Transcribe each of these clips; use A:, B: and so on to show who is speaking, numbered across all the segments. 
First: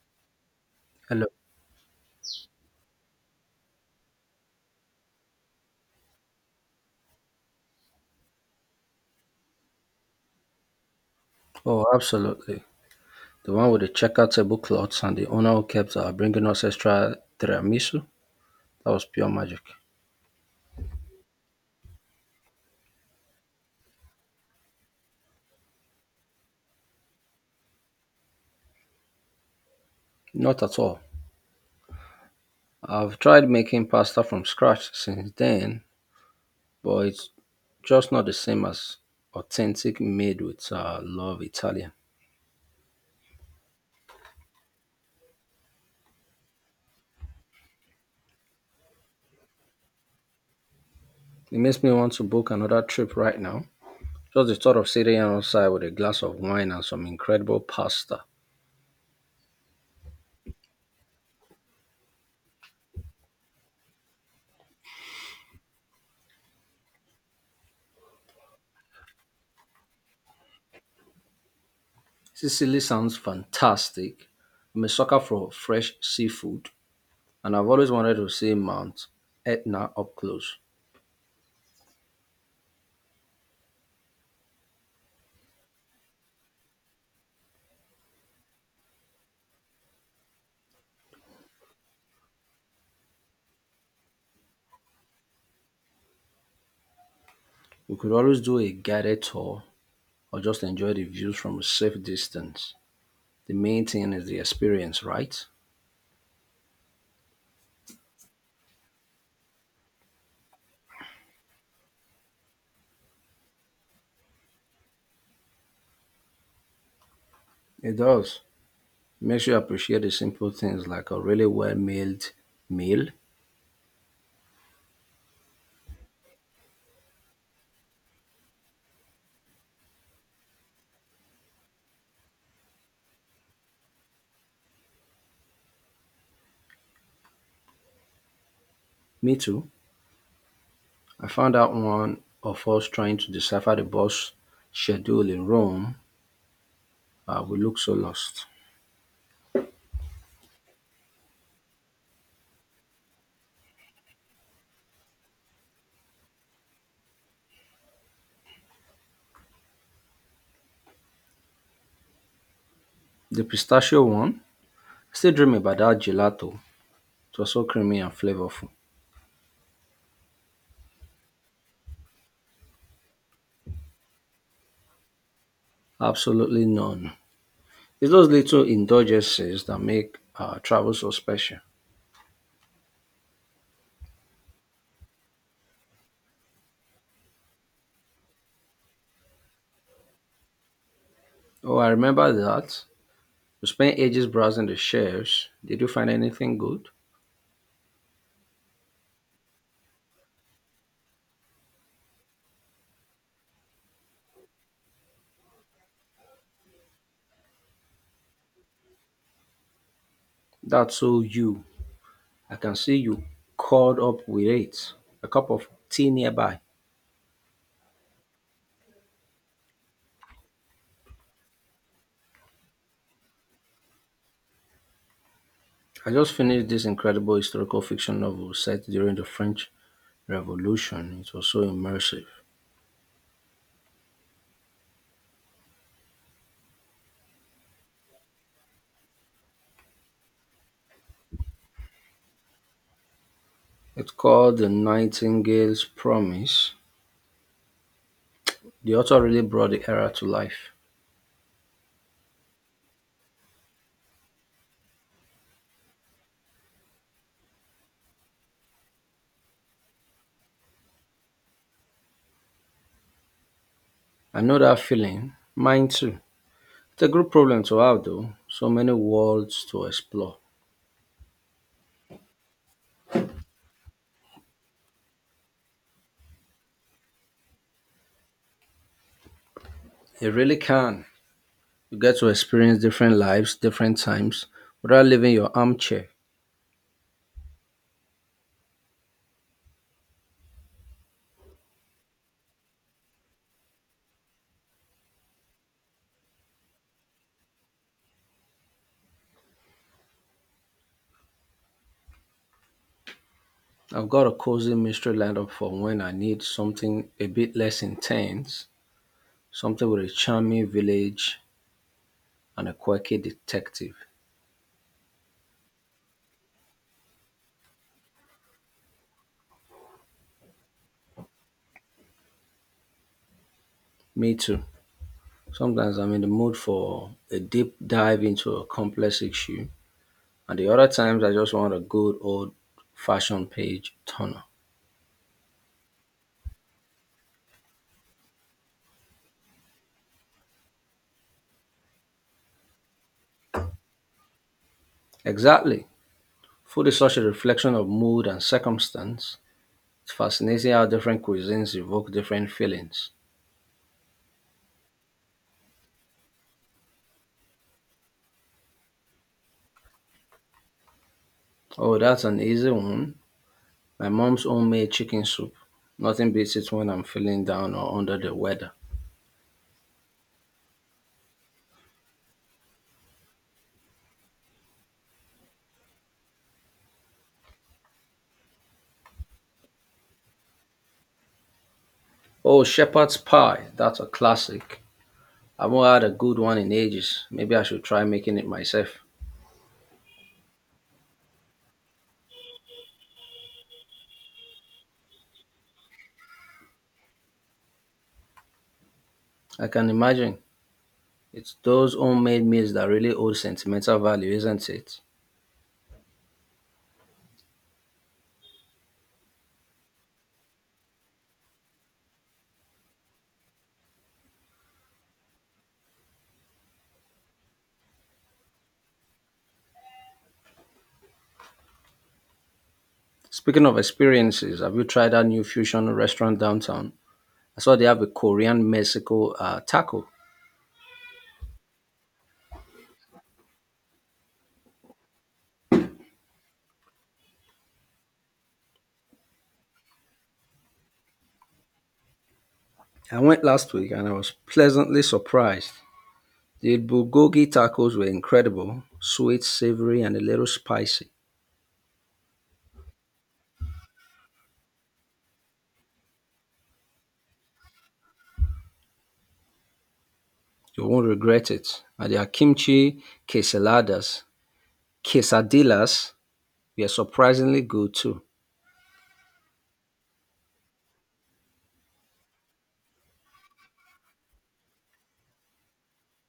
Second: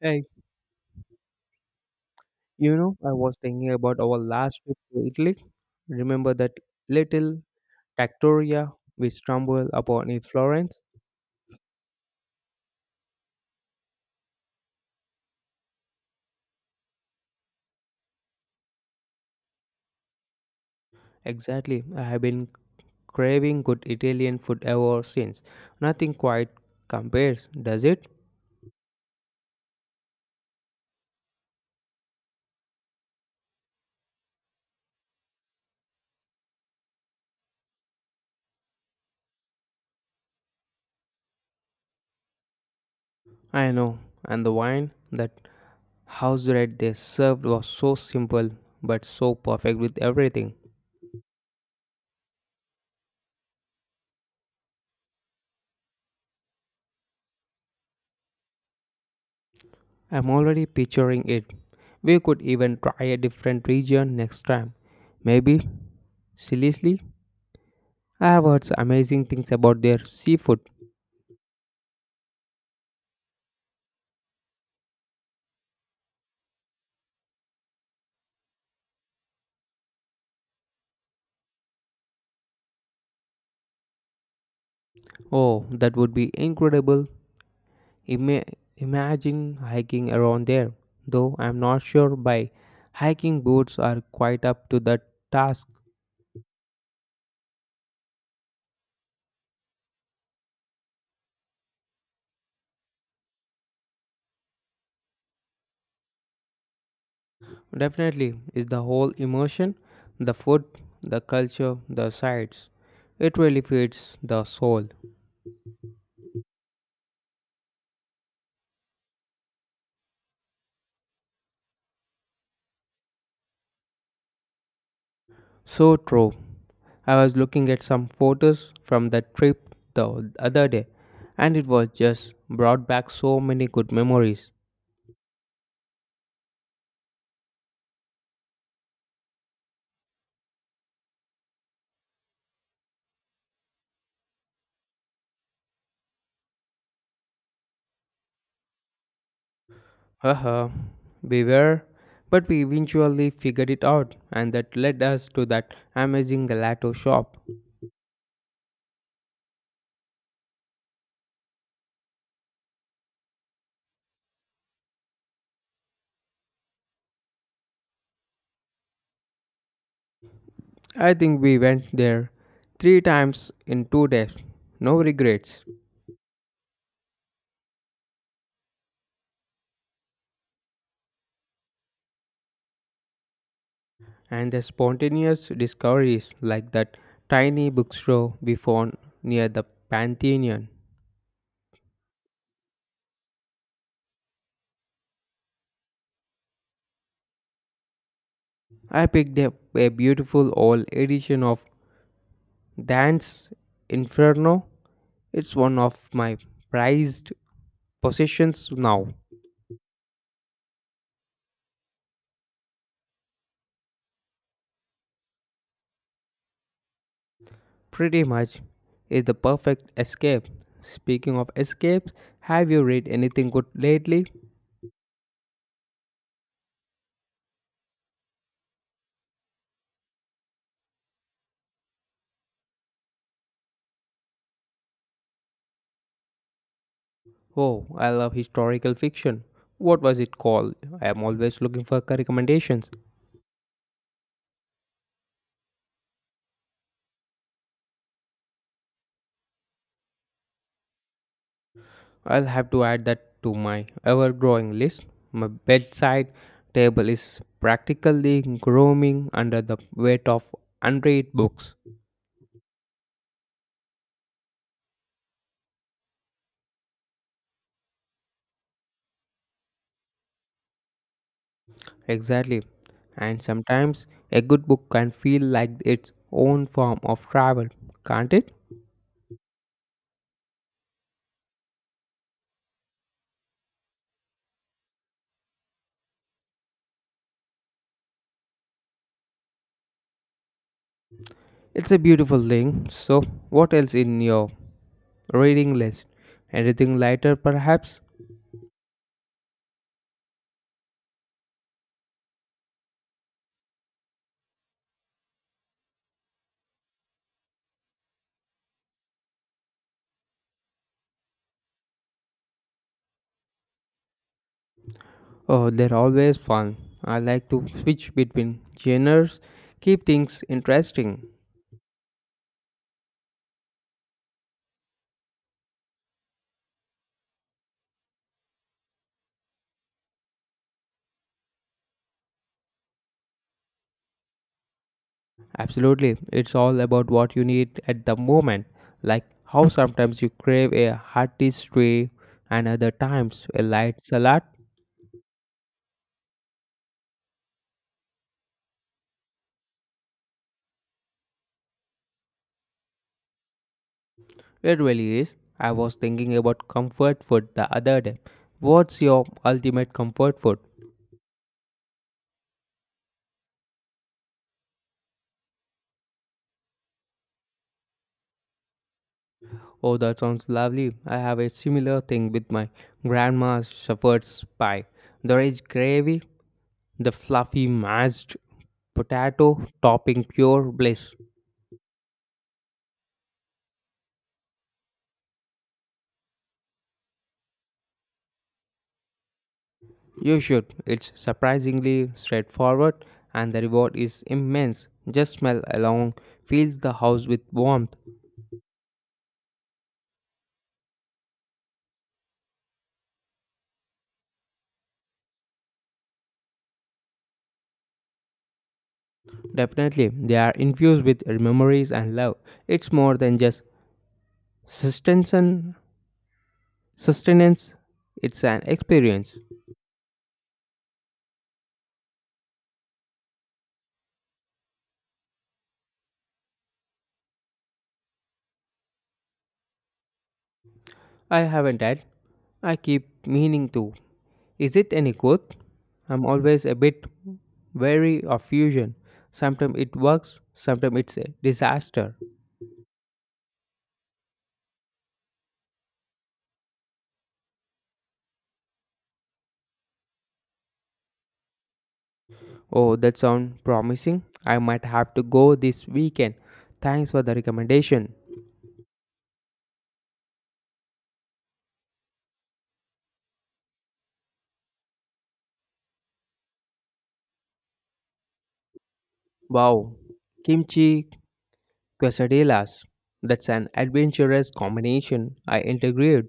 A: Hey,
B: Hello.
A: you know, I was thinking about our last trip to Italy. Remember that little trattoria we stumbled upon in Florence?
B: Oh, absolutely. The one with the checkout table cloths and the owner who kept bringing us extra tiramisu. That was pure magic.
A: Exactly. I have been craving good Italian food ever since. Nothing quite compares, does it?
B: Not at all. I've tried making pasta from scratch since then, but it's just not the same as authentic made with love Italian.
A: I know. And the wine, that house red they served was so simple but so perfect with everything.
B: It makes me want to book another trip right now. Just the thought of sitting outside with a glass of wine and some incredible pasta.
A: I'm already picturing it. We could even try a different region next time. Maybe seriously? I have heard amazing things about their seafood.
B: Sicily sounds fantastic. I'm a sucker for fresh seafood, and I've always wanted to see Mount Etna up close.
A: Oh, that would be incredible. Ima- Imagine hiking around there. Though I'm not sure by hiking boots are quite up to the task.
B: We could always do a guided tour or just enjoy the views from a safe distance. The main thing is the experience, right?
A: Definitely is the whole immersion, the food, the culture, the sights. It really feeds the soul.
B: It does. Makes you appreciate the simple things like a really well mailed meal.
A: So true. I was looking at some photos from that trip the other day, and it was just brought back so many good memories.
B: Me too. I found out one of us trying to decipher the bus schedule in Rome. We looked so lost.
A: Uh huh. We were, but we eventually figured it out, and that led us to that amazing gelato shop.
B: The pistachio one, I still dream about that gelato. It was so creamy and flavorful.
A: I think we went there 3 times in 2 days. No regrets.
B: Absolutely none. It's those little indulgences that make travel so special.
A: And the spontaneous discoveries like that tiny bookstore we found near the Pantheon.
B: Oh, I remember that. You spent ages browsing the shelves. Did you find anything good?
A: I picked up a beautiful old edition of Dante's Inferno. It's one of my prized possessions now.
B: That's so you. I can see you caught up with it. A cup of tea nearby.
A: Pretty much is the perfect escape. Speaking of escapes, have you read anything good lately?
B: I just finished this incredible historical fiction novel set during the French Revolution. It was so immersive.
A: Oh, I love historical fiction. What was it called? I am always looking for recommendations.
B: It's called The Nightingale's Promise. The author really brought the era to life.
A: I'll have to add that to my ever growing list. My bedside table is practically groaning under the weight of unread books.
B: I know that feeling. Mine too. It's a group problem to have, though. So many worlds to explore.
A: Exactly. And sometimes a good book can feel like its own form of travel, can't it?
B: It really can. You get to experience different lives, different times, without leaving your armchair.
A: It's a beautiful thing. So, what else in your reading list? Anything lighter, perhaps?
B: I've got a cozy mystery lined up for when I need something a bit less intense, something with a charming village and a quirky detective.
A: Oh, they're always fun. I like to switch between genres, keep things interesting.
B: Me too. Sometimes I'm in the mood for a deep dive into a complex issue, and the other times I just want a good old fashioned page turner.
A: Absolutely. It's all about what you need at the moment. Like how sometimes you crave a hearty stew and other times a light salad.
B: Exactly. Food is such a reflection of mood and circumstance. It's fascinating how different cuisines evoke different feelings.
A: It really is. I was thinking about comfort food the other day. What's your ultimate comfort food?
B: Oh, that's an easy one. My mom's homemade chicken soup. Nothing beats it when I'm feeling down or under the weather.
A: Oh, that sounds lovely. I have a similar thing with my grandma's shepherd's pie. The rich gravy, the fluffy mashed potato, topping pure bliss.
B: Oh, shepherd's pie. That's a classic. I haven't had a good one in ages. Maybe I should try making it myself.
A: You should. It's surprisingly straightforward and the reward is immense. Just smell along fills the house with warmth.
B: I can imagine. It's those homemade meals that really hold sentimental value, isn't it?
A: Definitely, they are infused with memories and love. It's more than just sustenance, sustenance, it's an experience.
B: Speaking of experiences, have you tried that new fusion restaurant downtown? I saw they have a Korean Mexico taco.
A: I haven't had. I keep meaning to. Is it any good? I'm always a bit wary of fusion. Sometimes it works, sometimes it's a disaster.
B: I went last week and I was pleasantly surprised. The bulgogi tacos were incredible, sweet, savory, and a little spicy.
A: Oh, that sounds promising. I might have to go this weekend. Thanks for the recommendation.
B: You won't regret it. And their kimchi quesadillas, quesadillas were surprisingly good too.
A: Wow, kimchi quesadillas. That's an adventurous combination. I integrate.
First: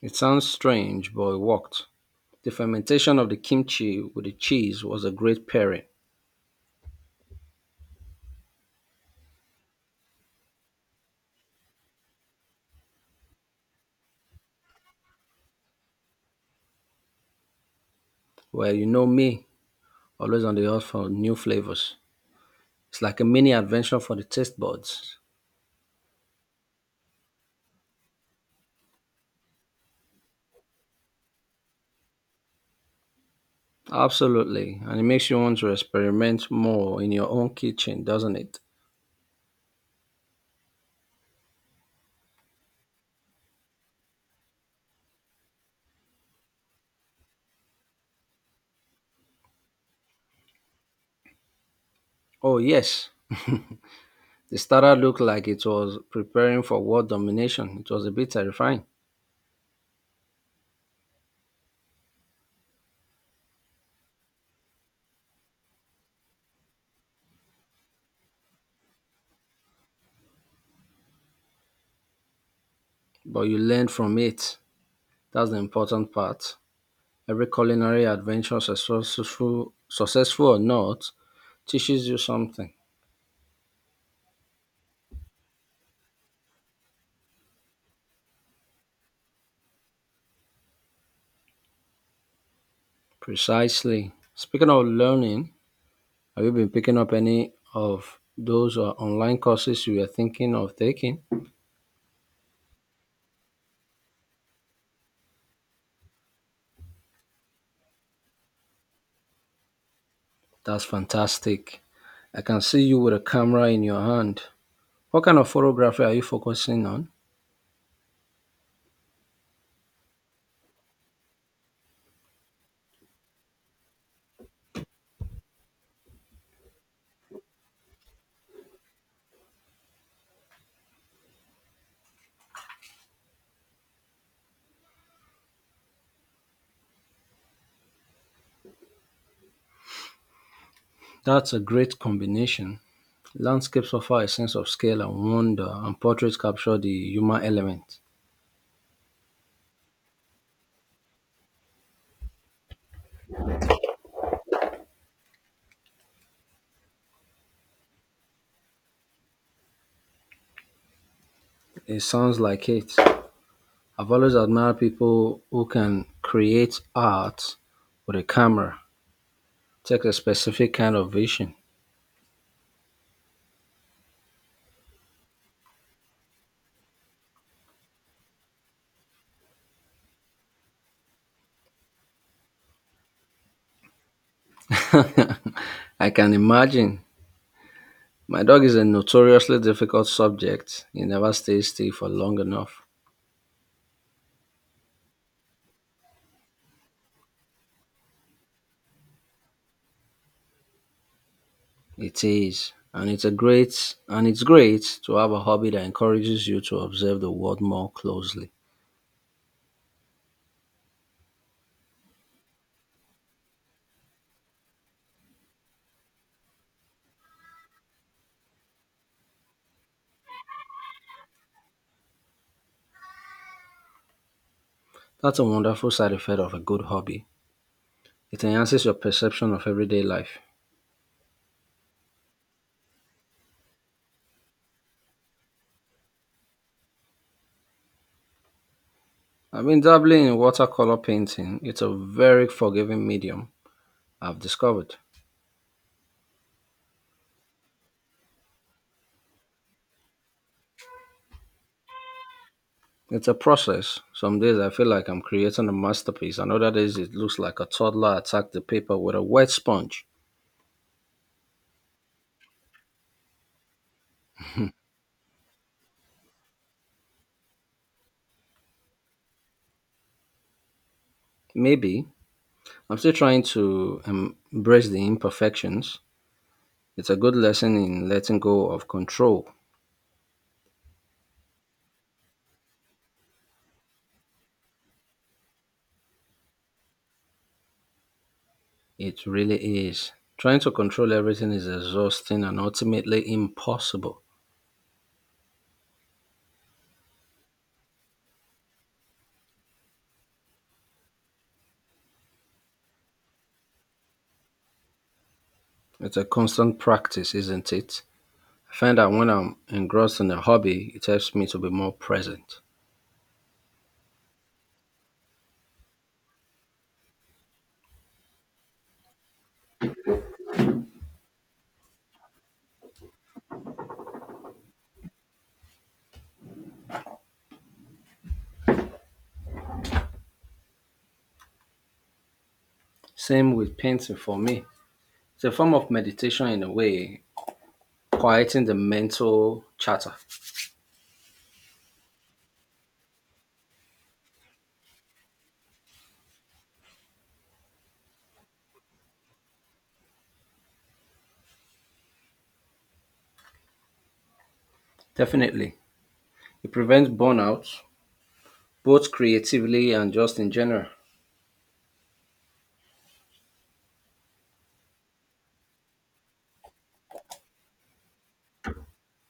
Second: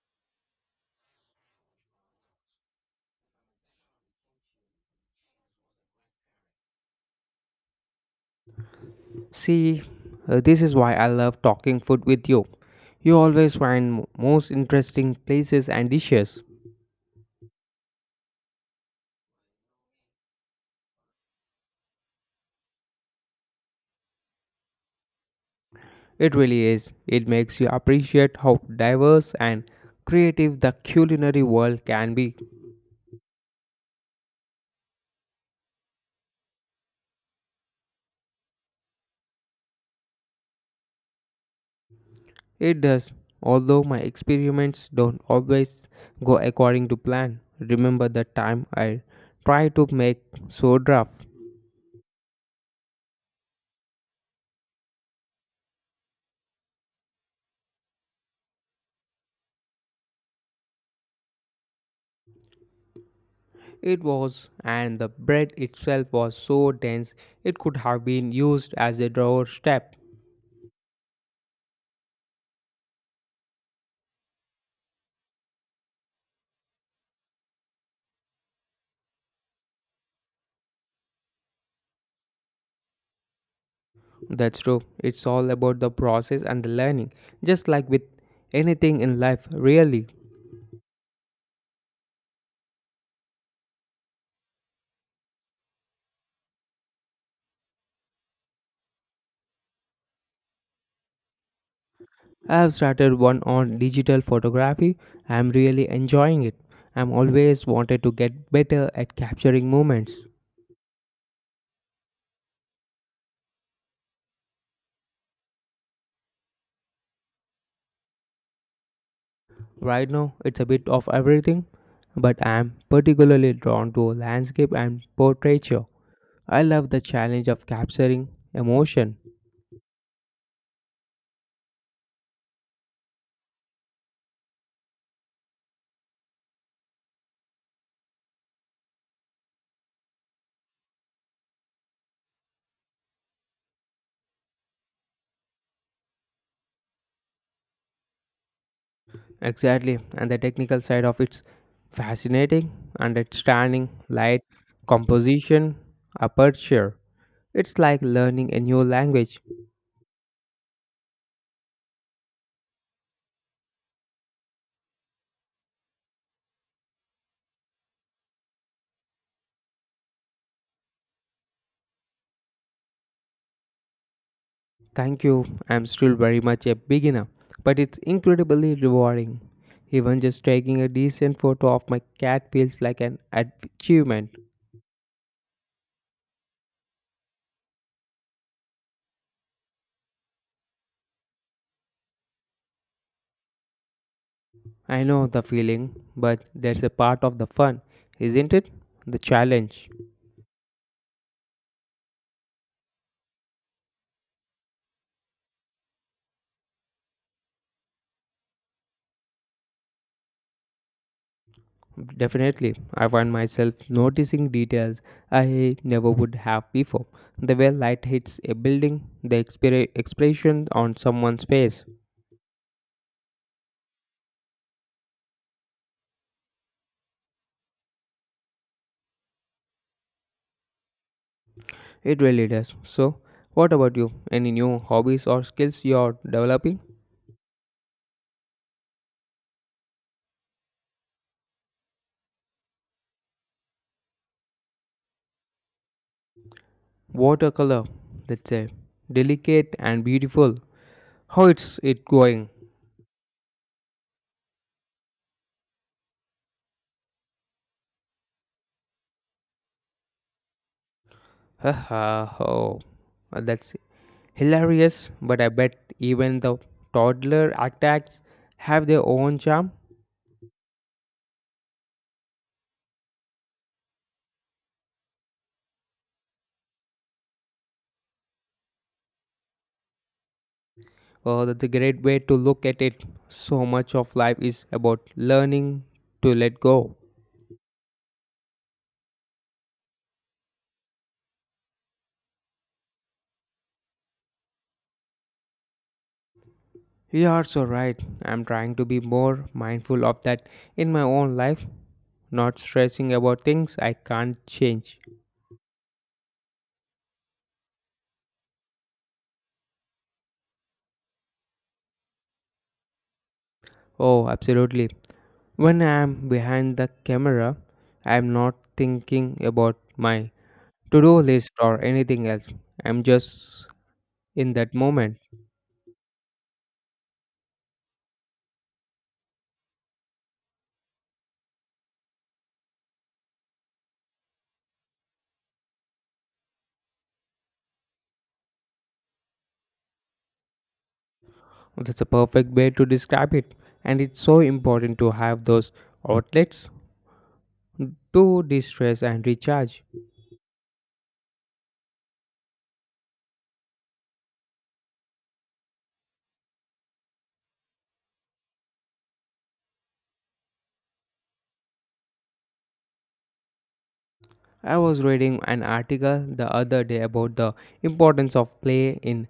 B: It sounds strange, but it worked. The fermentation of the kimchi with the cheese was a great pairing.
A: See, this is why I love talking food with you. You always find most interesting places and dishes.
B: Well, you know me, always on the hunt for new flavors. It's like a mini adventure for the taste buds.
A: It really is. It makes you appreciate how diverse and creative the culinary world can be.
B: Absolutely. And it makes you want to experiment more in your own kitchen, doesn't it?
A: It does, although my experiments don't always go according to plan. Remember the time I tried to make soda?
B: Oh, yes. The starter looked like it was preparing for world domination. It was a bit terrifying,
A: It was, and the bread itself was so dense it could have been used as a doorstep.
B: but you learned from it. That's the important part. Every culinary adventure, successful or not, teaches you something.
A: That's true. It's all about the process and the learning, just like with anything in life, really.
B: Precisely. Speaking of learning, have you been picking up any of those online courses you were thinking of taking?
A: I have started one on digital photography. I'm really enjoying it. I'm always wanted to get better at capturing moments.
B: That's fantastic. I can see you with a camera in your hand. What kind of photography are you focusing on?
A: Right now, it's a bit of everything, but I'm particularly drawn to landscape and portraiture. I love the challenge of capturing emotion.
B: That's a great combination. Landscapes offer a sense of scale and wonder, and portraits capture the human element.
A: Exactly, and the technical side of it's fascinating. Understanding light, composition, aperture. It's like learning a new language.
B: It sounds like it. I've always admired people who can create art with a camera, take a specific kind of vision.
A: Thank you, I'm still very much a beginner, but it's incredibly rewarding. Even just taking a decent photo of my cat feels like an achievement.
B: I can imagine. My dog is a notoriously difficult subject. He never stays still for long enough.
A: I know the feeling, but there's a part of the fun, isn't it? The challenge.
B: It is, and it's great to have a hobby that encourages you to observe the world more closely.
A: Definitely, I find myself noticing details I never would have before. The way light hits a building, the expression on someone's face.
B: That's a wonderful side effect of a good hobby. It enhances your perception of everyday life.
A: It really does. So, what about you? Any new hobbies or skills you're developing?
B: I've been dabbling in watercolor painting. It's a very forgiving medium, I've discovered.
A: Watercolor. That's a delicate and beautiful. How is it going?
B: It's a process. Some days I feel like I'm creating a masterpiece, and other days it looks like a toddler attacked the paper with a wet sponge.
A: Haha. Oh, that's hilarious. But I bet even the toddler attacks have their own charm.
B: Maybe I'm still trying to embrace the imperfections. It's a good lesson in letting go of control.
A: Oh, that's a great way to look at it. So much of life is about learning to let go.
B: It really is. Trying to control everything is exhausting and ultimately impossible.
A: You are so right. I'm trying to be more mindful of that in my own life, not stressing about things I can't change.
B: It's a constant practice, isn't it? I find that when I'm engrossed in a hobby, it helps me to be more present.
A: Oh, absolutely. When I'm behind the camera, I'm not thinking about my to do list or anything else. I'm just in that moment.
B: Same with painting for me. It's a form of meditation in a way, quieting the mental chatter.
A: That's a perfect way to describe it. And it's so important to have those outlets to de stress and recharge.
B: Definitely. It prevents burnout, both creatively and just in general.
A: I was reading an article the other day about the importance of play in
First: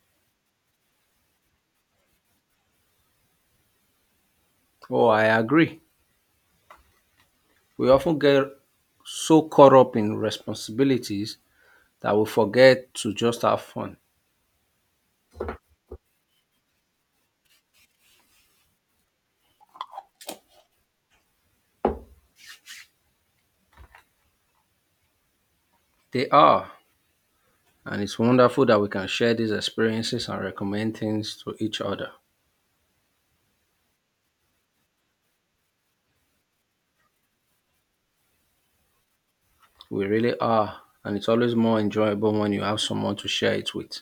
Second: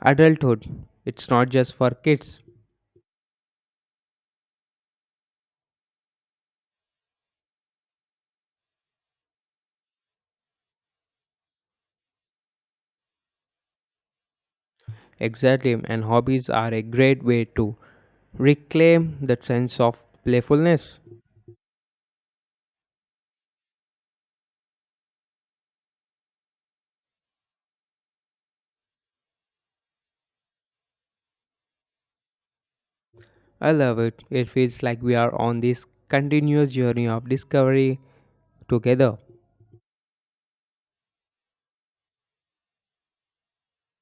A: adulthood. It's not just for kids.
B: Oh, I agree. We often get so caught up in responsibilities that we forget to just have fun.
A: Exactly, and hobbies are a great way to reclaim that sense of playfulness.
B: They are, and it's wonderful that we can share these experiences and recommend things to each other.
A: I love it. It feels like we are on this continuous journey of discovery together.
B: We really are, and it's always more enjoyable when you have someone to share it with.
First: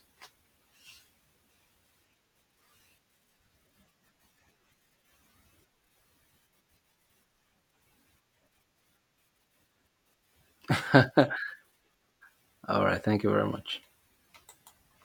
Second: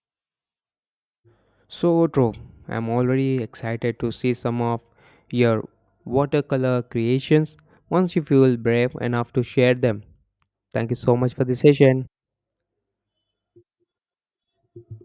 A: So true. I'm already excited to see some of your watercolor creations once you feel brave enough to share them. Thank you so much for the session.
B: All right, thank you very much.